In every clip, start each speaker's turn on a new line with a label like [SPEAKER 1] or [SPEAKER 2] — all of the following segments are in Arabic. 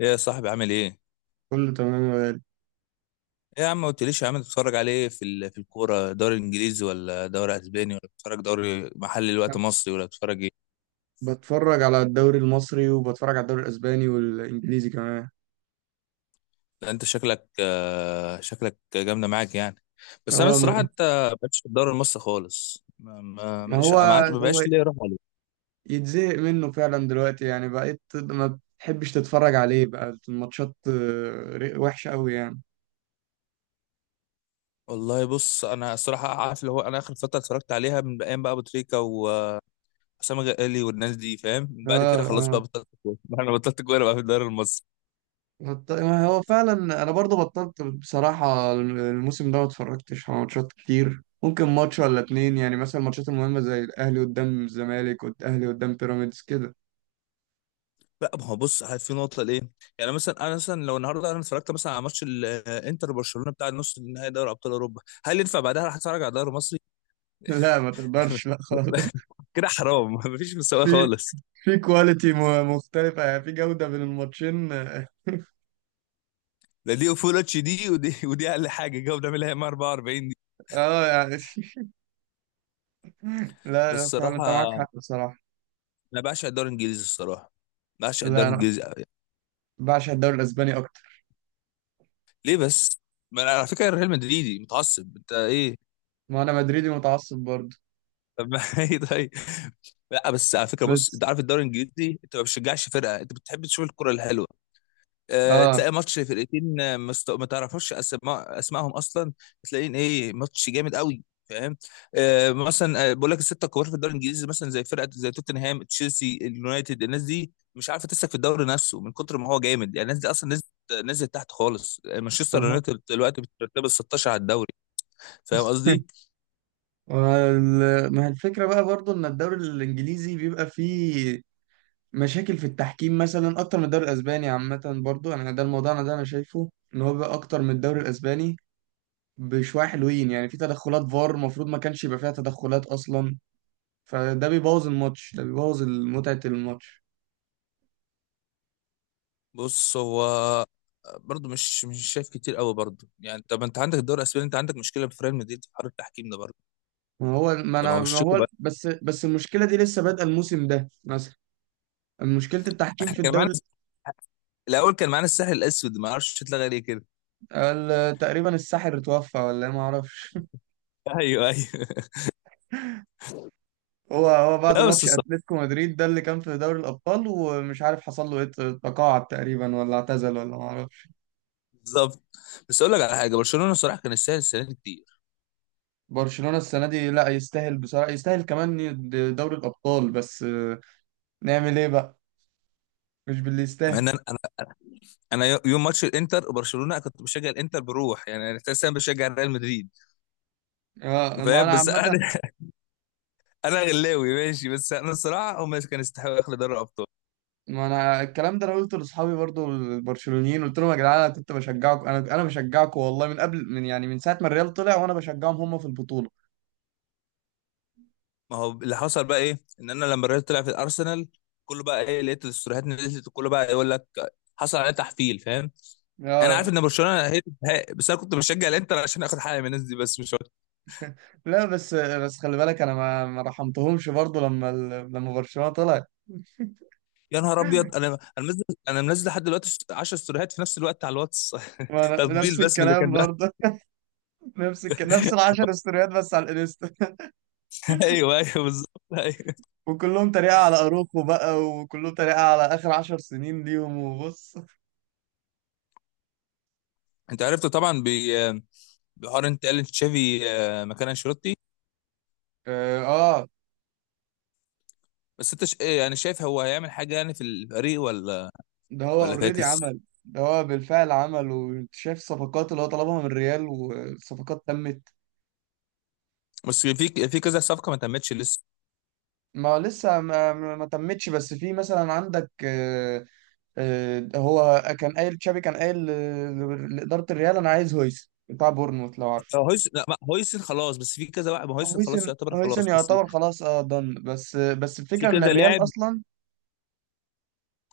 [SPEAKER 1] ايه يا صاحبي عامل ايه؟
[SPEAKER 2] كله تمام يا غالي.
[SPEAKER 1] ايه يا عم ما قلتليش يا عم بتتفرج على ايه في الكوره، دوري انجليزي ولا دوري اسباني ولا بتتفرج دوري محلي الوقت
[SPEAKER 2] أنا
[SPEAKER 1] مصري ولا بتتفرج ايه؟
[SPEAKER 2] بتفرج على الدوري المصري وبتفرج على الدوري الاسباني والانجليزي كمان.
[SPEAKER 1] لا انت شكلك شكلك جامده معاك يعني. بس انا
[SPEAKER 2] اه
[SPEAKER 1] الصراحه
[SPEAKER 2] م-
[SPEAKER 1] انت ما بقتش في الدوري المصري خالص، ما- ما-
[SPEAKER 2] ما
[SPEAKER 1] ماليش
[SPEAKER 2] هو
[SPEAKER 1] ما عادش- ما
[SPEAKER 2] هو
[SPEAKER 1] بقاش ليه روح عليه.
[SPEAKER 2] يتزهق منه فعلا دلوقتي، يعني بقيت ما بتحبش تتفرج عليه، بقى الماتشات وحشة قوي يعني.
[SPEAKER 1] والله بص انا الصراحه عارف اللي هو انا اخر فتره اتفرجت عليها من ايام بقى ابو تريكه وحسام غالي والناس دي، فاهم، من بعد
[SPEAKER 2] اه
[SPEAKER 1] كده خلاص بقى
[SPEAKER 2] اه.
[SPEAKER 1] بطلت كوره انا بطلت كوره بقى في الدوري المصري.
[SPEAKER 2] ما هو فعلا انا برضو بطلت، بصراحة الموسم ده ما اتفرجتش على ماتشات كتير، ممكن ماتش ولا اتنين يعني، مثلا الماتشات المهمة زي الاهلي قدام الزمالك والاهلي قدام بيراميدز كده.
[SPEAKER 1] لا ما هو بص، في نقطه ليه. يعني مثلا انا مثلا لو النهارده انا اتفرجت مثلا على ماتش الانتر برشلونه بتاع النص النهائي دوري ابطال اوروبا، هل ينفع بعدها هتفرج على دوري مصري؟
[SPEAKER 2] لا ما تقدرش، لا خالص.
[SPEAKER 1] كده حرام مفيش مساواه
[SPEAKER 2] في
[SPEAKER 1] خالص.
[SPEAKER 2] في كواليتي مختلفة، يعني في جودة بين الماتشين، اه.
[SPEAKER 1] ده دي فول اتش دي ودي، ودي اقل حاجه جاوب بنعملها هي 44 دي.
[SPEAKER 2] يعني لا
[SPEAKER 1] بس
[SPEAKER 2] لا، فعلا انت معاك
[SPEAKER 1] الصراحه
[SPEAKER 2] حق بصراحة.
[SPEAKER 1] انا بعشق الدوري الانجليزي، الصراحه بعشق الدوري
[SPEAKER 2] لا انا
[SPEAKER 1] الانجليزي أوي.
[SPEAKER 2] بعشق الدوري الاسباني اكتر.
[SPEAKER 1] ليه بس؟ ما أنا على فكره ريال مدريدي متعصب، انت ايه؟
[SPEAKER 2] ما انا مدريدي متعصب برضه
[SPEAKER 1] طب ما ايه طيب. لا بس على فكره بص،
[SPEAKER 2] بس.
[SPEAKER 1] انت عارف الدوري الانجليزي انت ما بتشجعش فرقه، انت بتحب تشوف الكره الحلوه.
[SPEAKER 2] اه
[SPEAKER 1] تلاقي ماتش فرقتين، ما تعرفش اسمائهم اصلا. تلاقين ايه ماتش جامد قوي، فاهم؟ آه مثلا آه، بقول لك، السته الكبار في الدوري الانجليزي مثلا زي فرقه زي توتنهام، تشيلسي، اليونايتد، الناس دي مش عارفه تسلك في الدوري نفسه من كتر ما هو جامد. يعني الناس دي اصلا نزلت تحت خالص. مانشستر
[SPEAKER 2] أها.
[SPEAKER 1] يونايتد دلوقتي بترتب ال 16 على الدوري. فاهم قصدي؟
[SPEAKER 2] ما هي الفكرة بقى برضه ان الدوري الانجليزي بيبقى فيه مشاكل في التحكيم مثلا اكتر من الدوري الاسباني عامة، برضه يعني ده الموضوع، انا ده انا شايفه ان هو بيبقى اكتر من الدوري الاسباني بشوية حلوين، يعني في تدخلات فار المفروض ما كانش يبقى فيها تدخلات اصلا، فده بيبوظ الماتش، ده بيبوظ متعة الماتش.
[SPEAKER 1] بص هو برضه مش شايف كتير قوي برضه. يعني طب انت عندك الدوري الاسباني، انت عندك مشكله في ريال مدريد في حوار التحكيم ده برضه؟ ده ما هو
[SPEAKER 2] ما
[SPEAKER 1] بالشكل
[SPEAKER 2] هو
[SPEAKER 1] بقى.
[SPEAKER 2] بس المشكلة دي لسه بادئة الموسم ده مثلا، مشكلة التحكيم
[SPEAKER 1] احنا
[SPEAKER 2] في
[SPEAKER 1] كان معانا
[SPEAKER 2] الدوري.
[SPEAKER 1] الاول كان معانا الساحل الاسود، ما اعرفش اتلغى ليه كده.
[SPEAKER 2] تقريبا الساحر اتوفى ولا إيه، ما اعرفش.
[SPEAKER 1] ايوه ايوه
[SPEAKER 2] هو بعد
[SPEAKER 1] لا بس
[SPEAKER 2] ماتش
[SPEAKER 1] الصراحة-
[SPEAKER 2] اتلتيكو مدريد ده اللي كان في دوري الابطال، ومش عارف حصل له ايه، تقاعد تقريبا ولا اعتزل ولا ما اعرفش.
[SPEAKER 1] بالظبط. بس اقول لك على حاجه، برشلونه صراحه كان يستاهل السنه دي كتير.
[SPEAKER 2] برشلونة السنة دي لا، يستاهل بصراحة، يستاهل كمان دوري الابطال، بس نعمل ايه بقى؟ مش باللي
[SPEAKER 1] مع
[SPEAKER 2] يستاهل.
[SPEAKER 1] ان انا انا أنا يوم ماتش الانتر وبرشلونه كنت بشجع الانتر، بروح يعني انا اساسا بشجع ريال مدريد،
[SPEAKER 2] ما
[SPEAKER 1] فاهم؟
[SPEAKER 2] انا
[SPEAKER 1] بس
[SPEAKER 2] عامة.
[SPEAKER 1] انا انا غلاوي ماشي، بس انا الصراحه هم كانوا يستحقوا ياخدوا دوري الابطال.
[SPEAKER 2] ما انا الكلام ده انا قلته لاصحابي برضو البرشلونيين، قلت لهم: يا جدعان انا كنت بشجعكم، انا بشجعكم والله من قبل، من يعني من ساعه ما الريال طلع وانا بشجعهم هم في البطوله.
[SPEAKER 1] ما هو اللي حصل بقى ايه، ان انا لما الريال طلع في الارسنال كله بقى ايه، لقيت الاستوريات نزلت كله بقى يقول لك حصل عليه تحفيل، فاهم؟ انا عارف
[SPEAKER 2] اه.
[SPEAKER 1] ان برشلونه هي، بس انا كنت بشجع الانتر عشان اخد حاجه من الناس دي، بس مش.
[SPEAKER 2] لا بس، خلي بالك انا ما رحمتهمش برضو، لما لما برشلونه طلع
[SPEAKER 1] يا نهار ابيض! انا منزل، لحد دلوقتي 10 ستوريهات في نفس الوقت على الواتس
[SPEAKER 2] ما أنا
[SPEAKER 1] تطبيل
[SPEAKER 2] نفس
[SPEAKER 1] بس من اللي
[SPEAKER 2] الكلام
[SPEAKER 1] كان بقى.
[SPEAKER 2] برضه. نفس نفس ال 10 استوريات بس على الانستا.
[SPEAKER 1] ايوه ايوه بالظبط ايوه.
[SPEAKER 2] وكلهم تريقة على اروخو بقى، وكلهم تريقة على اخر 10 سنين ليهم، وبص.
[SPEAKER 1] انت عرفت طبعا بحوار انت، قال تشافي مكان انشيلوتي.
[SPEAKER 2] اه آه.
[SPEAKER 1] بس انت إيه يعني، شايف هو هيعمل حاجه يعني في الفريق ولا
[SPEAKER 2] ده هو
[SPEAKER 1] ولا
[SPEAKER 2] اوريدي
[SPEAKER 1] فاكس؟
[SPEAKER 2] عمل. ده هو بالفعل عمل، وانت شايف الصفقات اللي هو طلبها من الريال والصفقات تمت.
[SPEAKER 1] بس في في كذا صفقه ما تمتش لسه.
[SPEAKER 2] ما هو لسه ما تمتش، بس في مثلا عندك هو كان قايل تشابي، كان قايل لإدارة الريال: انا عايز هويسن بتاع بورنموث لو عارف.
[SPEAKER 1] هو هويس لا، هويسن خلاص، بس في كذا واحد. ما هويسن خلاص
[SPEAKER 2] هويسن
[SPEAKER 1] يعتبر
[SPEAKER 2] هويسن
[SPEAKER 1] خلاص، بس
[SPEAKER 2] يعتبر خلاص، اه ضن، بس
[SPEAKER 1] في
[SPEAKER 2] الفكرة ان
[SPEAKER 1] كذا
[SPEAKER 2] الريال
[SPEAKER 1] لاعب
[SPEAKER 2] اصلا،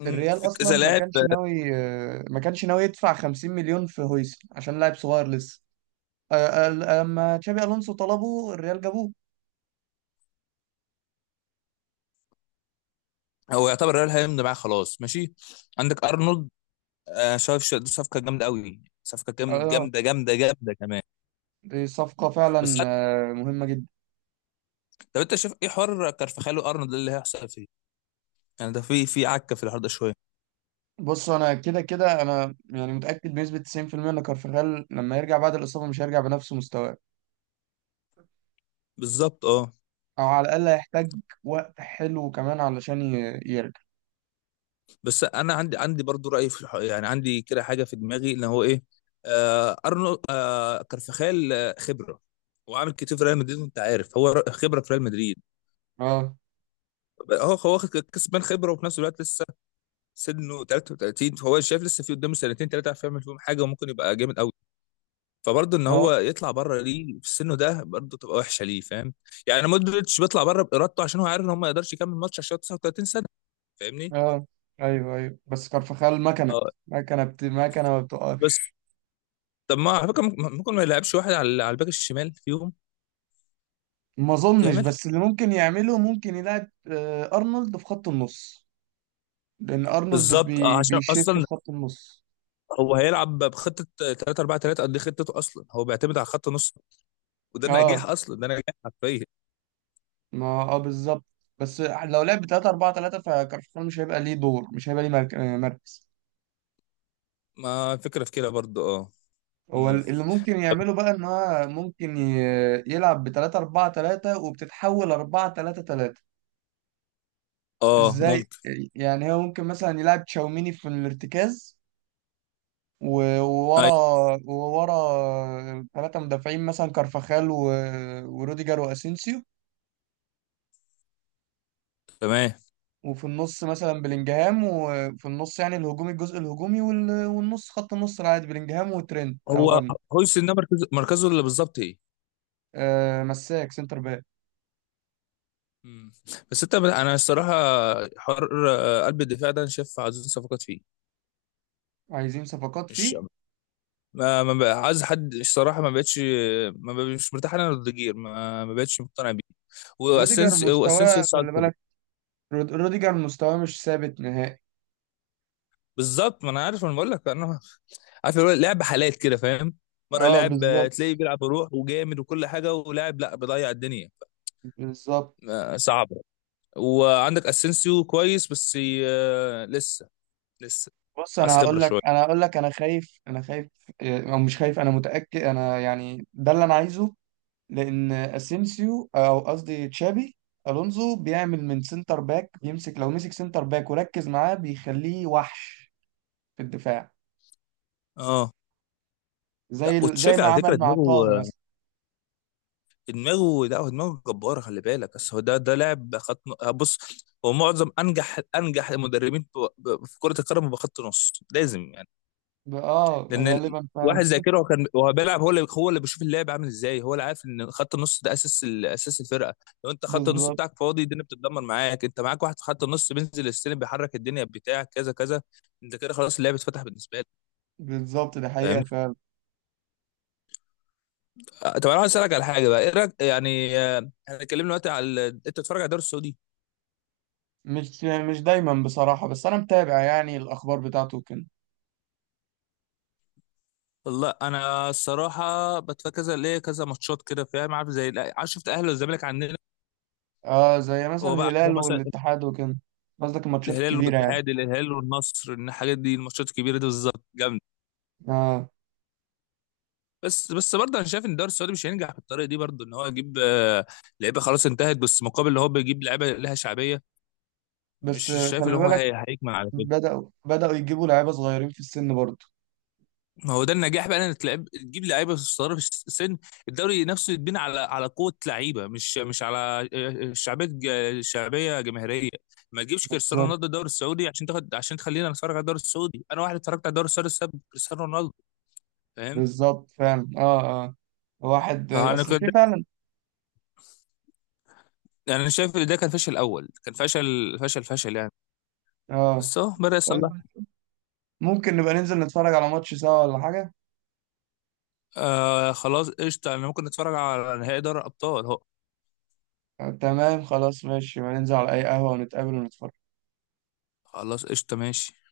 [SPEAKER 1] مم،
[SPEAKER 2] الريال
[SPEAKER 1] في
[SPEAKER 2] اصلا
[SPEAKER 1] كذا
[SPEAKER 2] ما
[SPEAKER 1] لاعب
[SPEAKER 2] كانش ناوي، ما كانش ناوي يدفع 50 مليون في هويسن عشان لاعب صغير لسه. آه، آه، لما تشابي الونسو طلبه الريال جابوه.
[SPEAKER 1] هو يعتبر ريال هيمضي معاه خلاص ماشي. عندك ارنولد، دي صفقه جامده قوي، صفقه جامده
[SPEAKER 2] اه،
[SPEAKER 1] جامده جامده جامده كمان.
[SPEAKER 2] دي صفقة
[SPEAKER 1] بس
[SPEAKER 2] فعلا
[SPEAKER 1] عارف-
[SPEAKER 2] مهمة جدا.
[SPEAKER 1] طب انت شايف ايه حوار كارفخال وارنولد ده اللي هيحصل فيه؟ يعني ده في عكه في الحوار ده شويه.
[SPEAKER 2] بص انا كده كده انا يعني متأكد بنسبة 90% ان كارفاخال لما يرجع بعد الإصابة مش هيرجع بنفس مستواه،
[SPEAKER 1] بالظبط اه.
[SPEAKER 2] او على الأقل هيحتاج وقت حلو كمان علشان يرجع.
[SPEAKER 1] بس انا عندي برضو راي في الحوار، يعني عندي كده حاجه في دماغي ان هو ايه. آه ارنولد، آه كارفخال، خبره وعامل كتير في ريال مدريد، انت عارف هو، خبره في ريال مدريد.
[SPEAKER 2] اه
[SPEAKER 1] هو واخد كسبان خبره وفي نفس الوقت لسه سنه 33، فهو شايف لسه في قدامه سنتين ثلاثه عارف يعمل فيهم حاجه وممكن يبقى جامد. فبرضه ان
[SPEAKER 2] اه
[SPEAKER 1] هو يطلع بره ليه في سنه ده برضه تبقى وحشه ليه، فاهم؟ يعني مودريتش بيطلع بره بارادته عشان هو عارف ان هو ما يقدرش يكمل ماتش عشان هو 39 سنه، فاهمني؟
[SPEAKER 2] اه، ايوه ايوه. بس كارفاخال مكنة
[SPEAKER 1] اه
[SPEAKER 2] مكنة بت... مكنة ما
[SPEAKER 1] بس
[SPEAKER 2] بتقفش.
[SPEAKER 1] طب، ما على فكره، ممكن ما يلعبش واحد على الباك الشمال فيهم؟
[SPEAKER 2] ما اظنش،
[SPEAKER 1] يعملها.
[SPEAKER 2] بس اللي ممكن يعمله ممكن يلعب ارنولد في خط النص، لان ارنولد
[SPEAKER 1] بالظبط اه، عشان
[SPEAKER 2] بيشيفت
[SPEAKER 1] اصلا
[SPEAKER 2] في خط النص.
[SPEAKER 1] هو هيلعب بخطه 3-4-3، قد إيه خطته اصلا هو بيعتمد على خط نص، وده
[SPEAKER 2] اه
[SPEAKER 1] نجاح، اصلا ده نجاح حرفيا.
[SPEAKER 2] ما اه بالظبط. بس لو لعب 3 4 3، فكارفخال مش هيبقى ليه دور، مش هيبقى ليه مركز.
[SPEAKER 1] ما فكره في كده برضه اه.
[SPEAKER 2] هو
[SPEAKER 1] امم،
[SPEAKER 2] اللي ممكن
[SPEAKER 1] طب
[SPEAKER 2] يعمله بقى ان هو ممكن يلعب ب 3 4 3 وبتتحول 4 3 3.
[SPEAKER 1] اه،
[SPEAKER 2] ازاي؟
[SPEAKER 1] ممكن.
[SPEAKER 2] يعني هو ممكن مثلا يلعب تشاوميني في الارتكاز وورا،
[SPEAKER 1] ايوه
[SPEAKER 2] وورا 3 مدافعين مثلا كارفاخال وروديجر واسينسيو.
[SPEAKER 1] تمام.
[SPEAKER 2] وفي النص مثلا بلينجهام، وفي النص يعني الهجومي، الجزء الهجومي، والنص خط النص العادي بلينجهام وترينت او
[SPEAKER 1] هو
[SPEAKER 2] ارنولد.
[SPEAKER 1] هويسن ده مركزه، مركزه اللي بالظبط ايه؟
[SPEAKER 2] آه مساك سنتر باك.
[SPEAKER 1] مم. بس انت، انا الصراحه، حر قلب الدفاع ده انا شايف عايزين صفقات فيه،
[SPEAKER 2] عايزين صفقات
[SPEAKER 1] مش
[SPEAKER 2] فيه.
[SPEAKER 1] ما بقى عايز حد. الصراحه ما بقتش، ما بقى مش مرتاح انا لروديجير، ما بقتش مقتنع بيه.
[SPEAKER 2] روديجر
[SPEAKER 1] واسنسيو
[SPEAKER 2] مستواه
[SPEAKER 1] صعد
[SPEAKER 2] خلي
[SPEAKER 1] كده.
[SPEAKER 2] بالك، روديجر مستواه مش ثابت نهائي.
[SPEAKER 1] بالظبط، ما انا عارف، انا بقول لك انا عارف اللي هو، لعب حالات كده، فاهم؟ مره
[SPEAKER 2] اه
[SPEAKER 1] لاعب
[SPEAKER 2] بالظبط،
[SPEAKER 1] تلاقيه بيلعب بروح وجامد وكل حاجه، ولاعب لا بيضيع الدنيا.
[SPEAKER 2] بالظبط.
[SPEAKER 1] صعبه. وعندك اسينسيو كويس، بس لسه، لسه
[SPEAKER 2] بص
[SPEAKER 1] عايز
[SPEAKER 2] انا
[SPEAKER 1] خبره
[SPEAKER 2] هقول لك
[SPEAKER 1] شويه.
[SPEAKER 2] انا هقول لك انا خايف، او مش خايف، انا متأكد، انا يعني ده اللي انا عايزه. لان اسينسيو او قصدي تشابي الونزو بيعمل من سنتر باك، بيمسك، لو مسك سنتر باك وركز معاه بيخليه وحش في الدفاع،
[SPEAKER 1] اه. لا
[SPEAKER 2] زي زي
[SPEAKER 1] وتشافي
[SPEAKER 2] ما
[SPEAKER 1] على فكره
[SPEAKER 2] عمل مع طه
[SPEAKER 1] دماغه،
[SPEAKER 2] مثلا.
[SPEAKER 1] دماغه، لا هو دماغه جباره، خلي بالك. بس هو ده ده لاعب خط بص، هو معظم انجح المدربين في كره القدم بخط نص لازم يعني. لان ال-
[SPEAKER 2] غالبا
[SPEAKER 1] واحد
[SPEAKER 2] فعلا
[SPEAKER 1] زي كده، هو كان هو بيلعب، هو اللي بيشوف اللعب عامل ازاي، هو اللي عارف ان خط النص ده اساس اساس الفرقه. لو انت خط النص
[SPEAKER 2] بالظبط
[SPEAKER 1] بتاعك فاضي، الدنيا بتتدمر معاك. انت معاك واحد في خط النص بينزل السلم بيحرك الدنيا بتاعك كذا كذا، انت كده خلاص اللعب اتفتح بالنسبه
[SPEAKER 2] بالظبط، ده حقيقة
[SPEAKER 1] لك.
[SPEAKER 2] فعلا.
[SPEAKER 1] طب انا عايز اسالك على حاجه بقى، ايه رايك يعني احنا اتكلمنا دلوقتي على انت بتتفرج على الدوري السعودي؟
[SPEAKER 2] مش يعني مش دايما بصراحة، بس انا متابع يعني الاخبار بتاعته وكده.
[SPEAKER 1] والله انا الصراحه بتفرج كذا ليه كذا ماتشات كده، فاهم؟ عارف زي، لا، عارف شفت الاهلي والزمالك عندنا،
[SPEAKER 2] اه، زي مثلا
[SPEAKER 1] هو بقى عندهم
[SPEAKER 2] الهلال
[SPEAKER 1] مثلا
[SPEAKER 2] والاتحاد وكده. قصدك الماتشات
[SPEAKER 1] الهلال
[SPEAKER 2] الكبيرة يعني.
[SPEAKER 1] والاتحاد، الهلال والنصر، إن الحاجات دي، الماتشات الكبيره دي بالظبط جامده.
[SPEAKER 2] اه
[SPEAKER 1] بس برضه انا شايف ان الدوري السعودي مش هينجح بالطريقه دي برضه، ان هو يجيب لعيبه خلاص انتهت، بس مقابل ان هو بيجيب لعيبه لها شعبيه، مش
[SPEAKER 2] بس
[SPEAKER 1] شايف ان
[SPEAKER 2] خلي
[SPEAKER 1] هو
[SPEAKER 2] بالك،
[SPEAKER 1] هيكمل على كده.
[SPEAKER 2] بدأوا يجيبوا لعيبة صغيرين في السن برضه.
[SPEAKER 1] ما هو ده النجاح بقى، انك تلعب تجيب لعيبه صغيره في السن، الدوري نفسه يتبنى على قوه لعيبه، مش على شعبيه، شعبيه جماهيريه. ما تجيبش كريستيانو
[SPEAKER 2] بالظبط
[SPEAKER 1] رونالدو الدوري السعودي عشان تاخد، عشان تخلينا نتفرج على الدوري السعودي. انا واحد اتفرجت على الدوري السعودي بسبب كريستيانو رونالدو، فاهم؟
[SPEAKER 2] بالظبط فعلا، اه اه. واحد
[SPEAKER 1] انا
[SPEAKER 2] اصل
[SPEAKER 1] كنت،
[SPEAKER 2] في فعلا.
[SPEAKER 1] انا شايف ان ده كان فشل اول، كان فشل فشل فشل يعني،
[SPEAKER 2] اه
[SPEAKER 1] بس اهو بدا
[SPEAKER 2] طيب،
[SPEAKER 1] يصلح.
[SPEAKER 2] ممكن نبقى ننزل نتفرج على ماتش سوا، ولا حاجة؟
[SPEAKER 1] آه خلاص قشطه، انا ممكن نتفرج على نهائي دوري الابطال اهو.
[SPEAKER 2] تمام خلاص ماشي، يبقى ننزل على اي قهوة ونتقابل ونتفرج.
[SPEAKER 1] خلاص قشطه ماشي.